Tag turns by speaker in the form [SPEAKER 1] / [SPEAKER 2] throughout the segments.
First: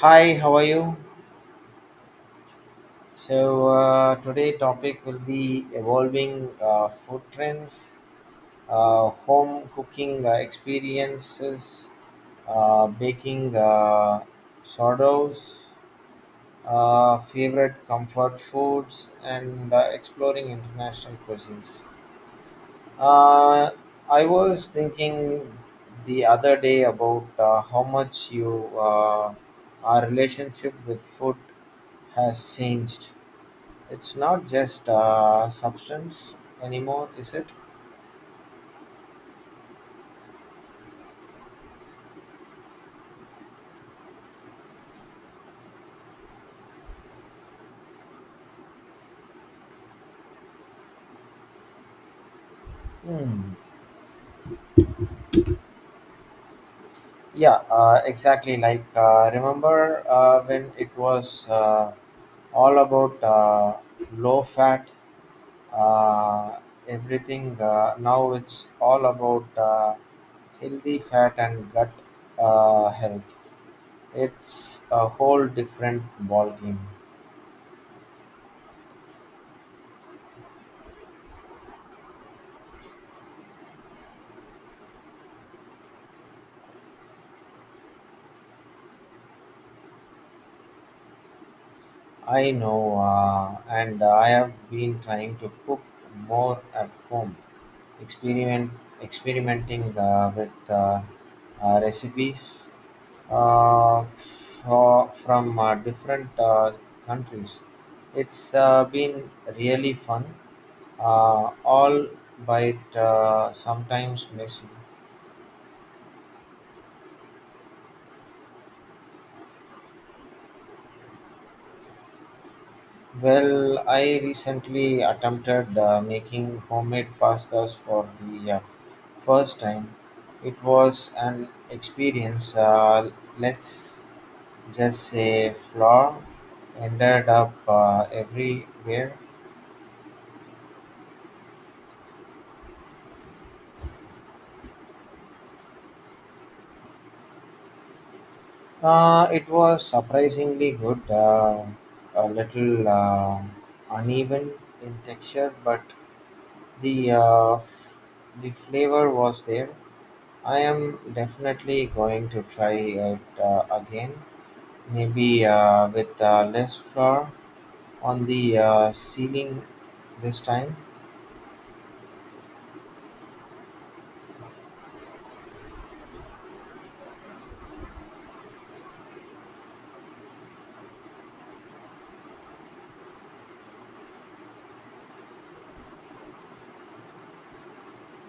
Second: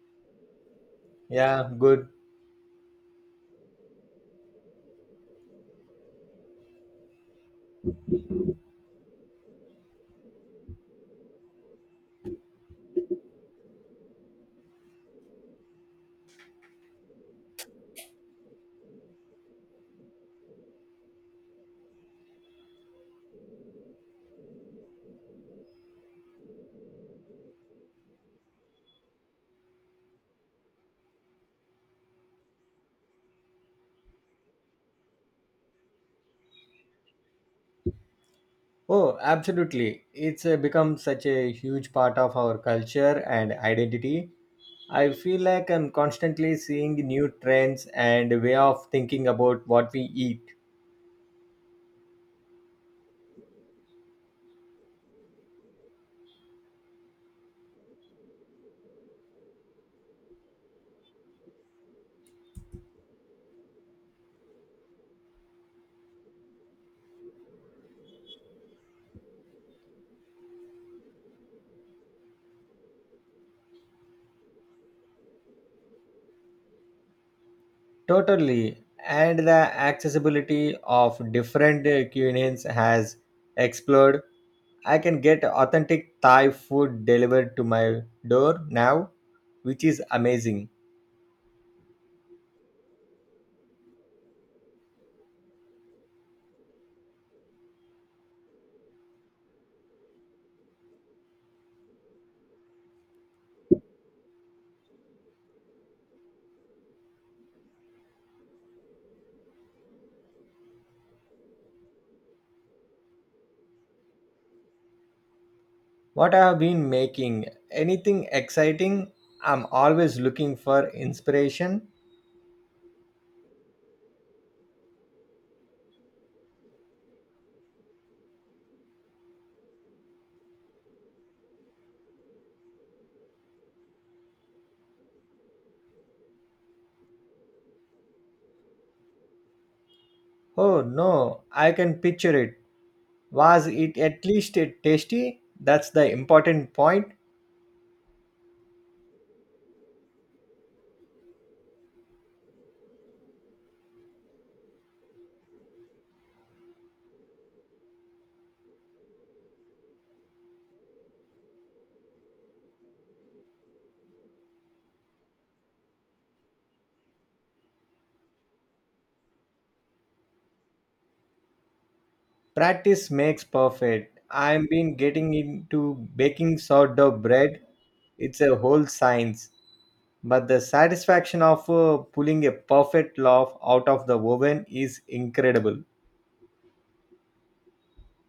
[SPEAKER 1] Hi, how are you?
[SPEAKER 2] Yeah, good.
[SPEAKER 1] So today topic will be evolving food trends, home cooking experiences, baking sourdoughs, favorite comfort foods, and exploring international cuisines. Uh, I was thinking the other day about how much you our relationship with food has changed. It's not just substance anymore, is it?
[SPEAKER 2] Oh, absolutely. It's become such a huge part of our culture and identity. I feel like I'm constantly seeing new trends and way of thinking about what we eat.
[SPEAKER 1] Hmm. Yeah, exactly. Like, remember when it was all about low fat, uh, everything. Now it's all about healthy fat and gut health. It's a whole different ballgame.
[SPEAKER 2] Totally. And the accessibility of different cuisines has explored. I can get authentic Thai food delivered to my door now, which is amazing.
[SPEAKER 1] I know, and I have been trying to cook more at home. experiment Experimenting with recipes uh, from different countries. It's been really fun, all but sometimes messy.
[SPEAKER 2] What I have been making. Anything exciting? I'm always looking for inspiration.
[SPEAKER 1] Well, I recently attempted making homemade pastas for the first time. It was an experience. Let's Just a flour ended up everywhere.
[SPEAKER 2] Oh no, I can picture it. Was it at least tasty? That's the important point.
[SPEAKER 1] It was surprisingly good, a little uneven in texture, but the uh, f- the flavor was there. I am definitely going to try it again, maybe with less flour on the ceiling this time.
[SPEAKER 2] Practice makes perfect. I've been getting into baking sourdough bread. It's a whole science. But the satisfaction of pulling a perfect loaf out of the oven is incredible.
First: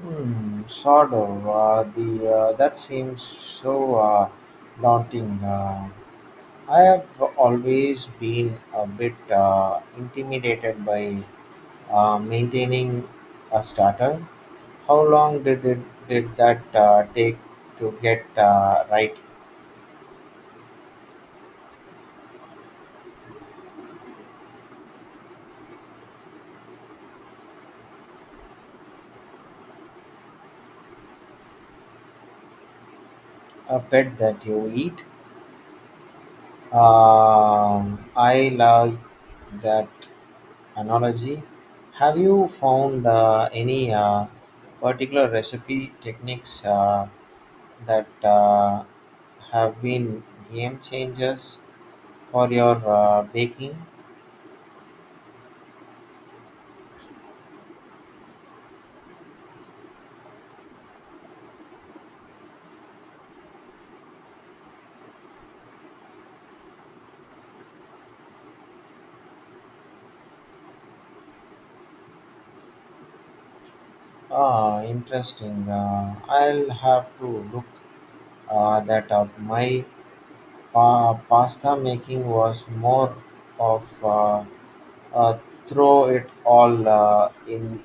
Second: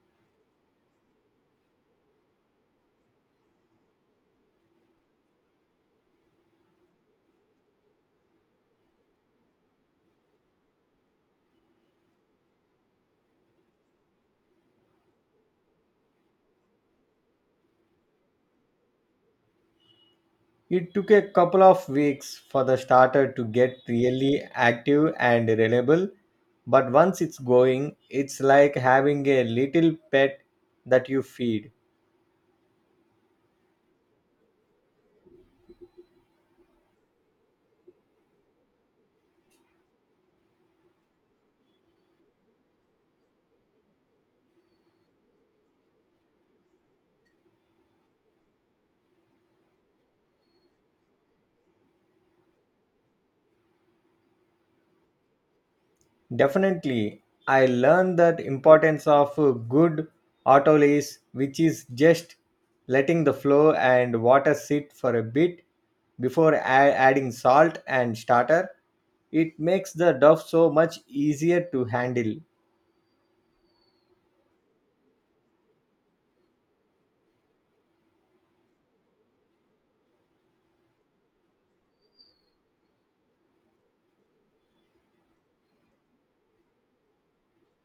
[SPEAKER 1] Hmm, sort of. The That seems so daunting. I have always been a bit intimidated by maintaining a starter. How long did it Did that take to get right?
[SPEAKER 2] It took a couple of weeks for the starter to get really active and reliable, but once it's going, it's like having a little pet that you feed.
[SPEAKER 1] A pet that you eat? Um, I love that analogy. Have you found any particular recipe techniques that have been game changers for your baking?
[SPEAKER 2] Definitely, I learned that importance of a good autolysis, which is just letting the flow and water sit for a bit before a- adding salt and starter. It makes the dough so much easier to handle.
[SPEAKER 1] Ah, interesting. I'll have to look that up. My pasta making was more of uh, throw it all in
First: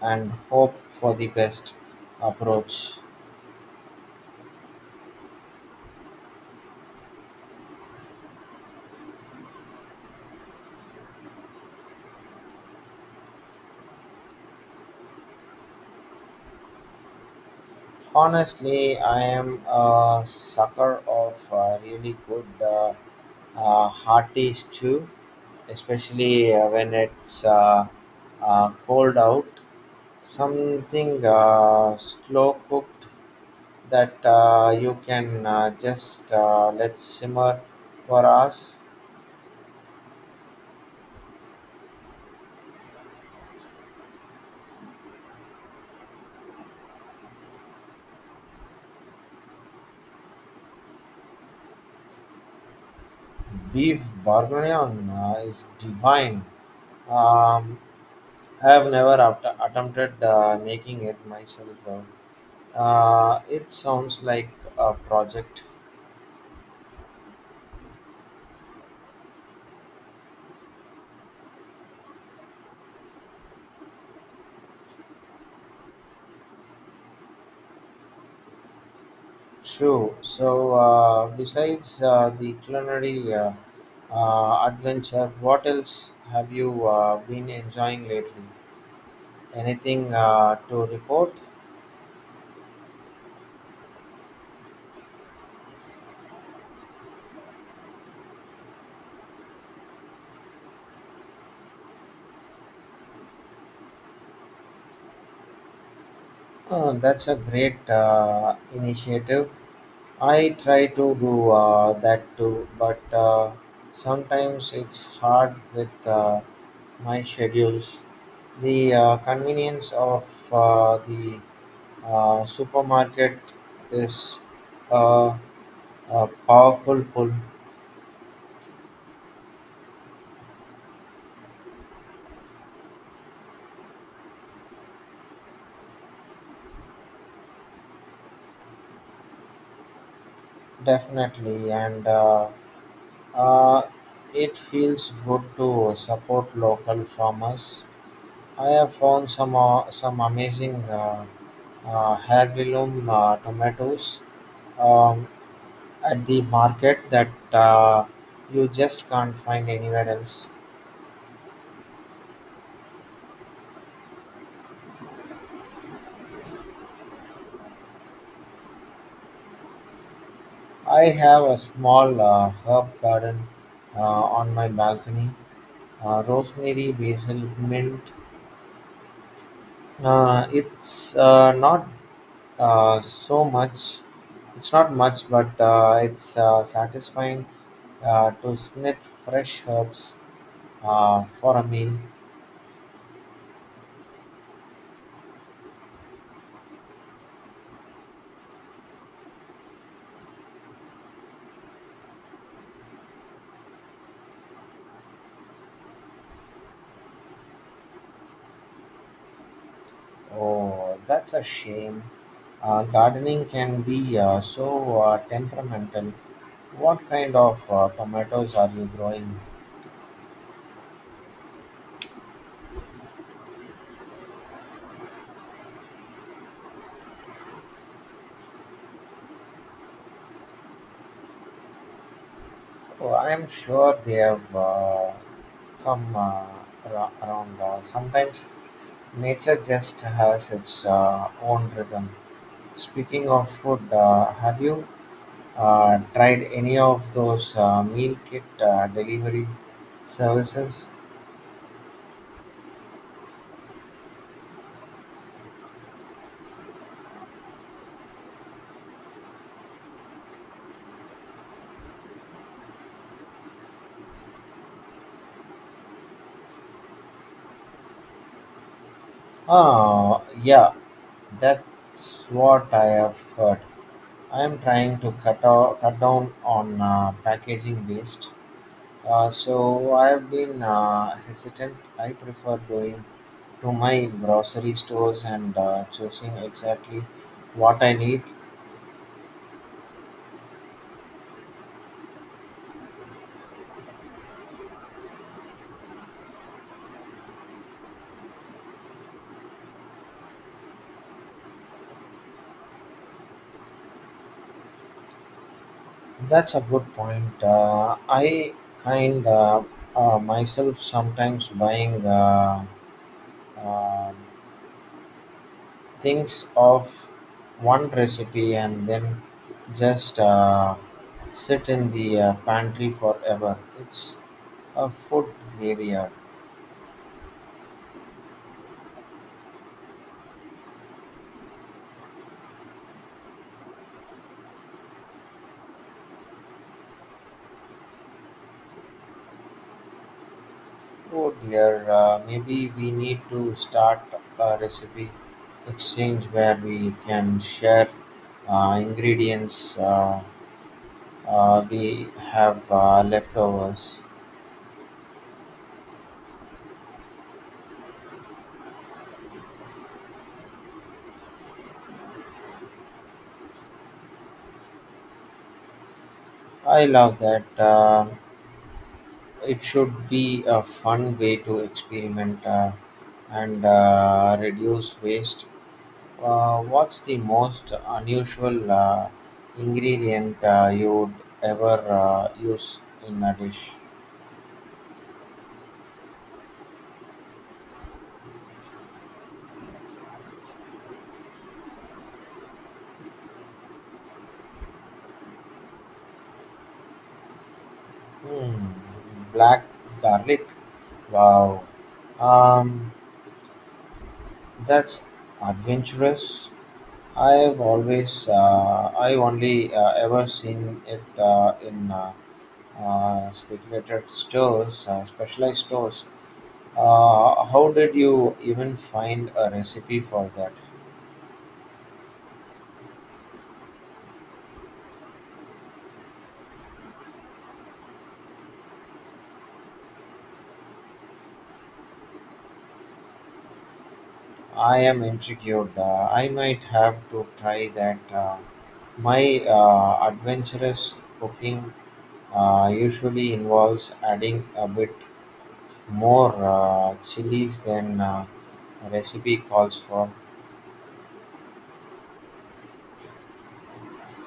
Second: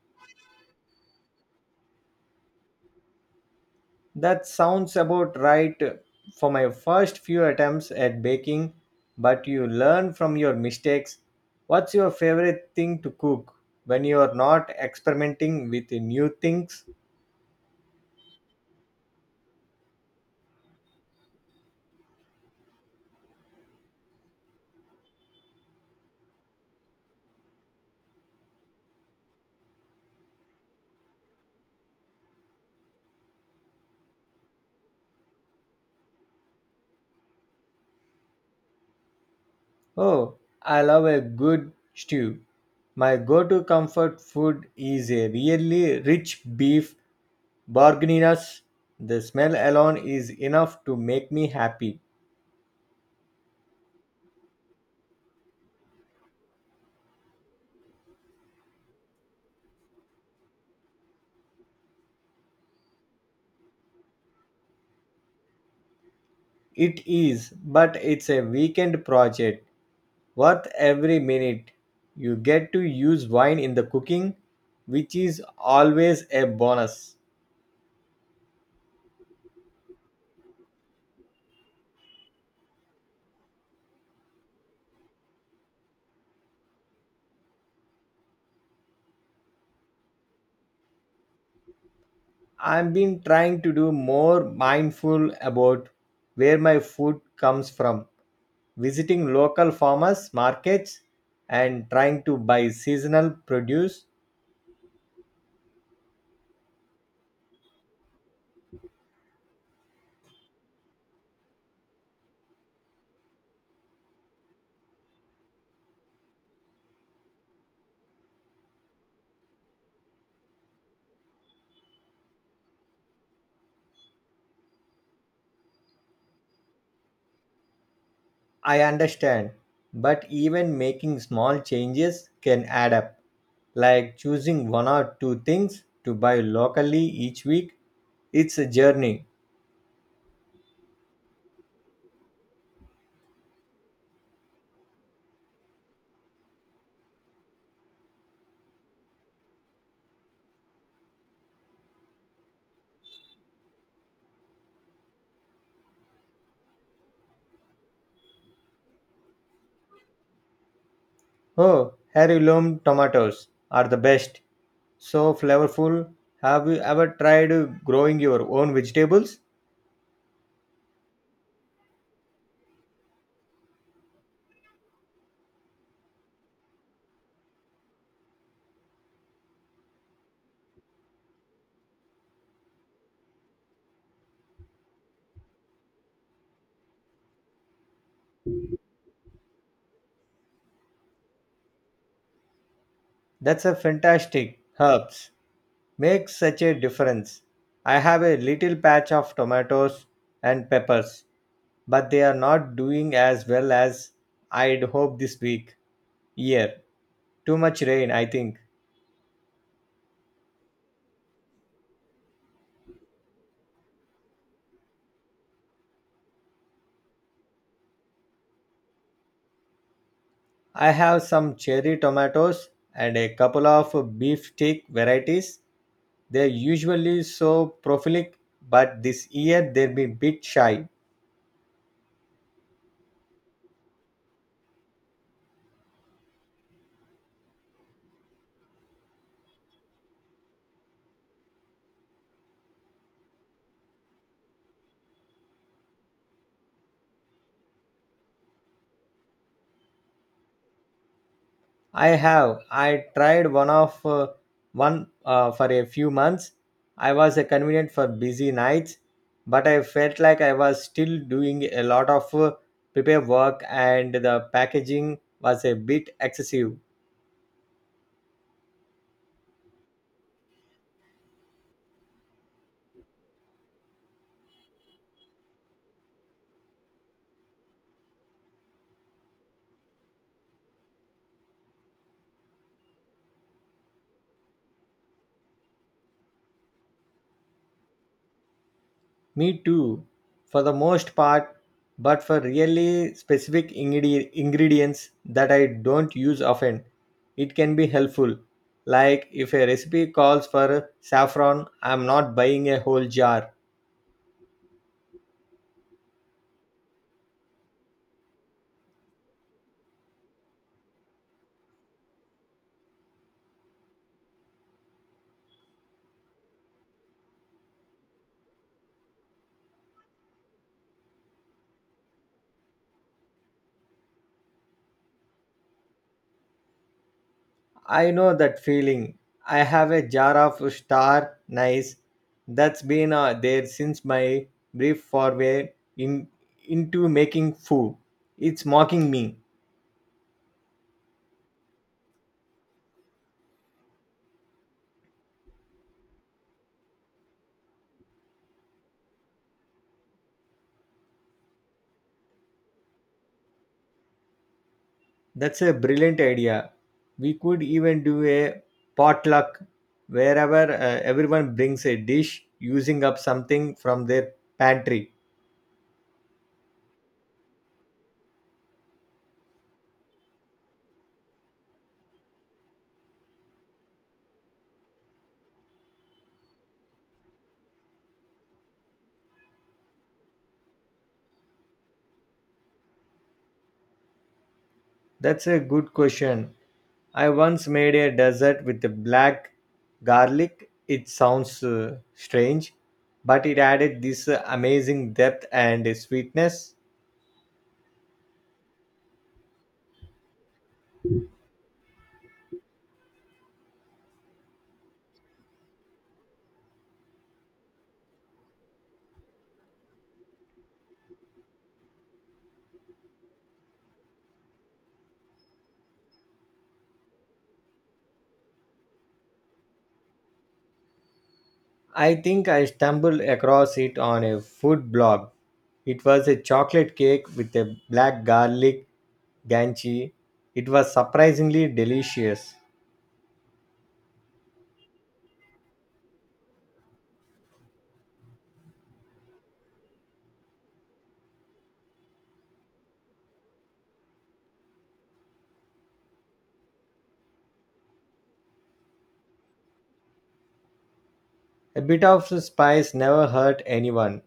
[SPEAKER 1] and hope for the best approach.
[SPEAKER 2] That sounds about right for my first few attempts at baking, but you learn from your mistakes. What's your favorite thing to cook when you are not experimenting with new things?
[SPEAKER 1] Honestly, I am a sucker of really good hearty stew, especially when it's cold out. Something slow cooked that you can just let simmer for hours.
[SPEAKER 2] Oh, I love a good stew. My go to comfort food is a really rich beef bourguignon. The smell alone is enough to make me happy.
[SPEAKER 1] Beef bourguignon is divine. Um, I have never attempted making it myself though. It sounds like a project.
[SPEAKER 2] It is, but it's a weekend project. Worth every minute. You get to use wine in the cooking, which is always a bonus.
[SPEAKER 1] True. So, besides the culinary adventure, what else have you been enjoying lately? Anything to report?
[SPEAKER 2] I've been trying to do more mindful about where my food comes from, visiting local farmers markets and trying to buy seasonal produce.
[SPEAKER 1] Oh, that's a great initiative. I try to do that too, but sometimes it's hard with my schedules. The convenience of the supermarket is uh, a powerful pull,
[SPEAKER 2] I understand, but even making small changes can add up like choosing one or two things to buy locally each week. It's a journey.
[SPEAKER 1] definitely, and uh, it feels good to support local farmers. I have found some amazing heirloom tomatoes um, at the market that uh, you just can't find anywhere else.
[SPEAKER 2] Oh, heirloom tomatoes are the best. So flavorful. Have you ever tried growing your own vegetables?
[SPEAKER 1] I have a small herb garden uh, on my balcony. Rosemary, basil, mint. It's not so much. It's not much, but it's satisfying to snip fresh herbs for a meal.
[SPEAKER 2] That's a fantastic. Herbs make such a difference. I have a little patch of tomatoes and peppers, but they are not doing as well as I'd hoped this week. Year. Too much rain, I think.
[SPEAKER 1] Oh, that's a shame. Gardening can be so temperamental. What kind of tomatoes are you growing?
[SPEAKER 2] I have some cherry tomatoes and a couple of beef steak varieties. They're usually so prolific, but this year they've been a bit shy.
[SPEAKER 1] Oh, I'm sure they have come around. Sometimes nature just has its own rhythm. Speaking of food, have you tried any of those meal kit delivery services?
[SPEAKER 2] I have. I tried one for a few months. I was convenient for busy nights, but I felt like I was still doing a lot of prepare work, and the packaging was a bit excessive.
[SPEAKER 1] Ah, yeah, that's what I have heard. I am trying to cut down on packaging waste. So I have been hesitant. I prefer going to my grocery stores and choosing exactly what I need.
[SPEAKER 2] Me too, for the most part, but for really specific ingredients that I don't use often, it can be helpful. Like if a recipe calls for saffron, I'm not buying a whole jar.
[SPEAKER 1] That's a good point. I kind of myself sometimes buying um, thinks of one recipe and then just sit in the pantry forever. It's a food graveyard.
[SPEAKER 2] I know that feeling. I have a jar of star nice that's been there since my brief in, into making foo. It's mocking me.
[SPEAKER 1] Oh dear, maybe we need to start a recipe exchange where we can share ingredients we have leftovers.
[SPEAKER 2] That's a brilliant idea. We could even do a potluck wherever everyone brings a dish using up something from their pantry.
[SPEAKER 1] I love that. It should be a fun way to experiment, and reduce waste. What's the most unusual ingredient you'd ever use in a dish?
[SPEAKER 2] That's a good question. I once made a dessert with the black garlic. It sounds strange, but it added this amazing depth and sweetness.
[SPEAKER 1] Hmm, black garlic. Wow, um, that's adventurous. I only ever seen it in specialized stores. How did you even find a recipe for that?
[SPEAKER 2] I think I stumbled across it on a food blog. It was a chocolate cake with a black garlic ganchi. It was surprisingly delicious.
[SPEAKER 1] I am intrigued. I might have to try that. My adventurous cooking usually involves adding a bit more chilies than recipe calls for.
[SPEAKER 2] A bit of spice never hurt anyone.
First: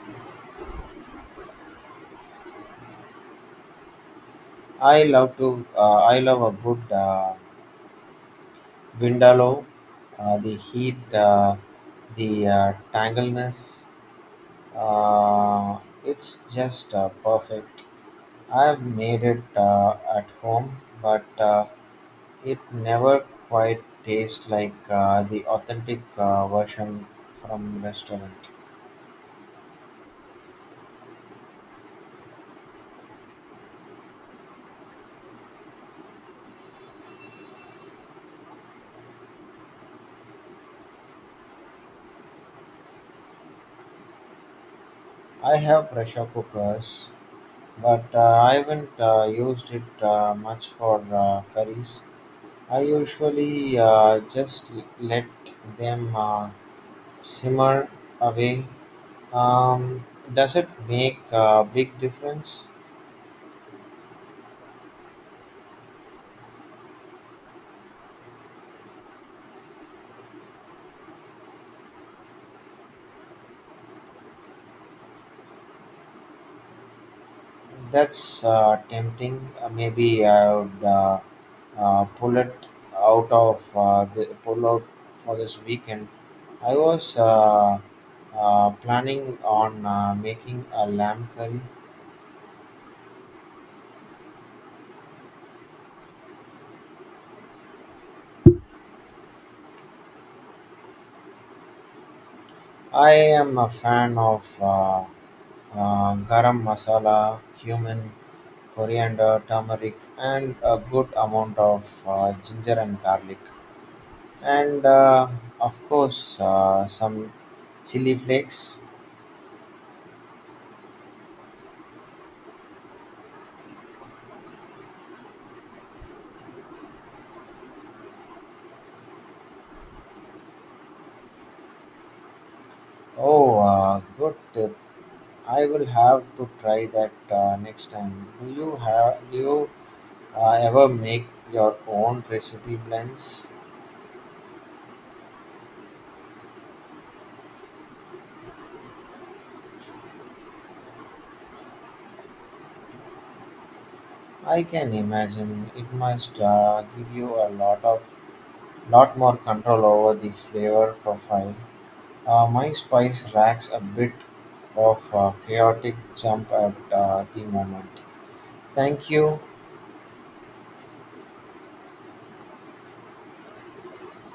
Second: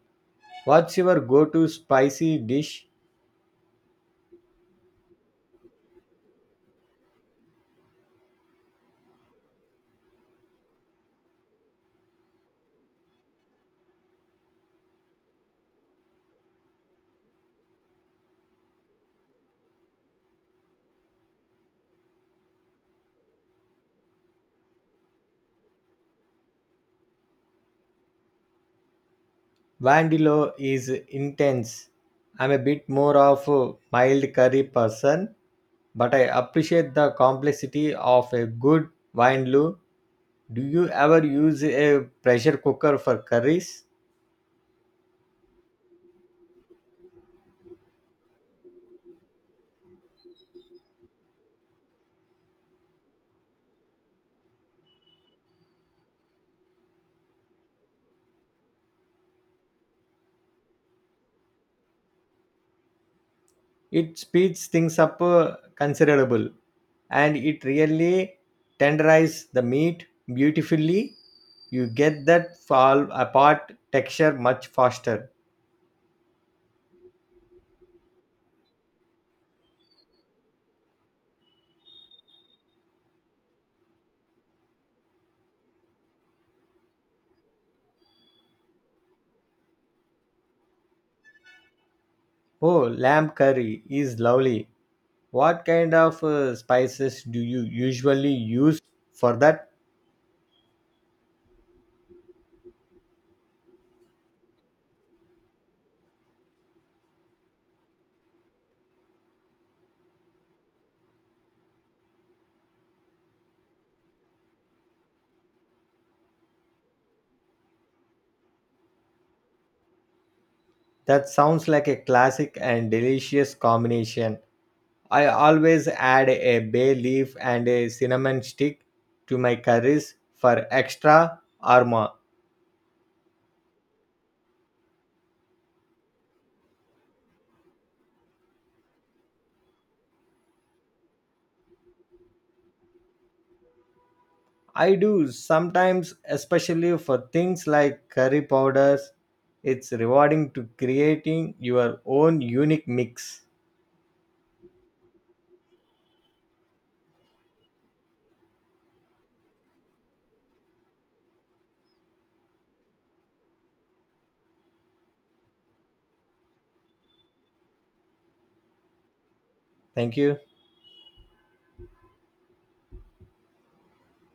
[SPEAKER 2] What's your go to spicy dish?
[SPEAKER 1] I love to. I love a good vindaloo. The heat, the tangleness. Uh, it's just perfect. I've made it at home, but it never quite tastes like the authentic version from restaurant.
[SPEAKER 2] Vandilo is intense. I'm a bit more of a mild curry person, but I appreciate the complexity of a good vindaloo. Do you ever use a pressure cooker for curries?
[SPEAKER 1] I have pressure cookers, but I haven't used it much for curries. I usually just let them simmer away. Um, does it make a big difference?
[SPEAKER 2] It speeds things up considerable and it really tenderizes the meat beautifully. You get that fall apart texture much faster.
[SPEAKER 1] That's tempting. Maybe I would pull it out of the pull out for this weekend. I was planning on making a lamb curry.
[SPEAKER 2] Oh, lamb curry is lovely. What kind of spices do you usually use for that?
[SPEAKER 1] I am a fan of garam masala, cumin, coriander, turmeric, and a good amount of ginger and garlic, and of course some chili flakes.
[SPEAKER 2] That sounds like a classic and delicious combination. I always add a bay leaf and a cinnamon stick to my curries for extra aroma.
[SPEAKER 1] Oh, good, I will have to try that next time. Do you ever make your own recipe blends?
[SPEAKER 2] I do sometimes, especially for things like curry powders. It's rewarding to creating your own unique mix.
[SPEAKER 1] I can imagine it must give you a lot of lot more control over the flavor profile. My spice racks a bit of chaotic jump at the moment. Thank you.
[SPEAKER 2] Thank you.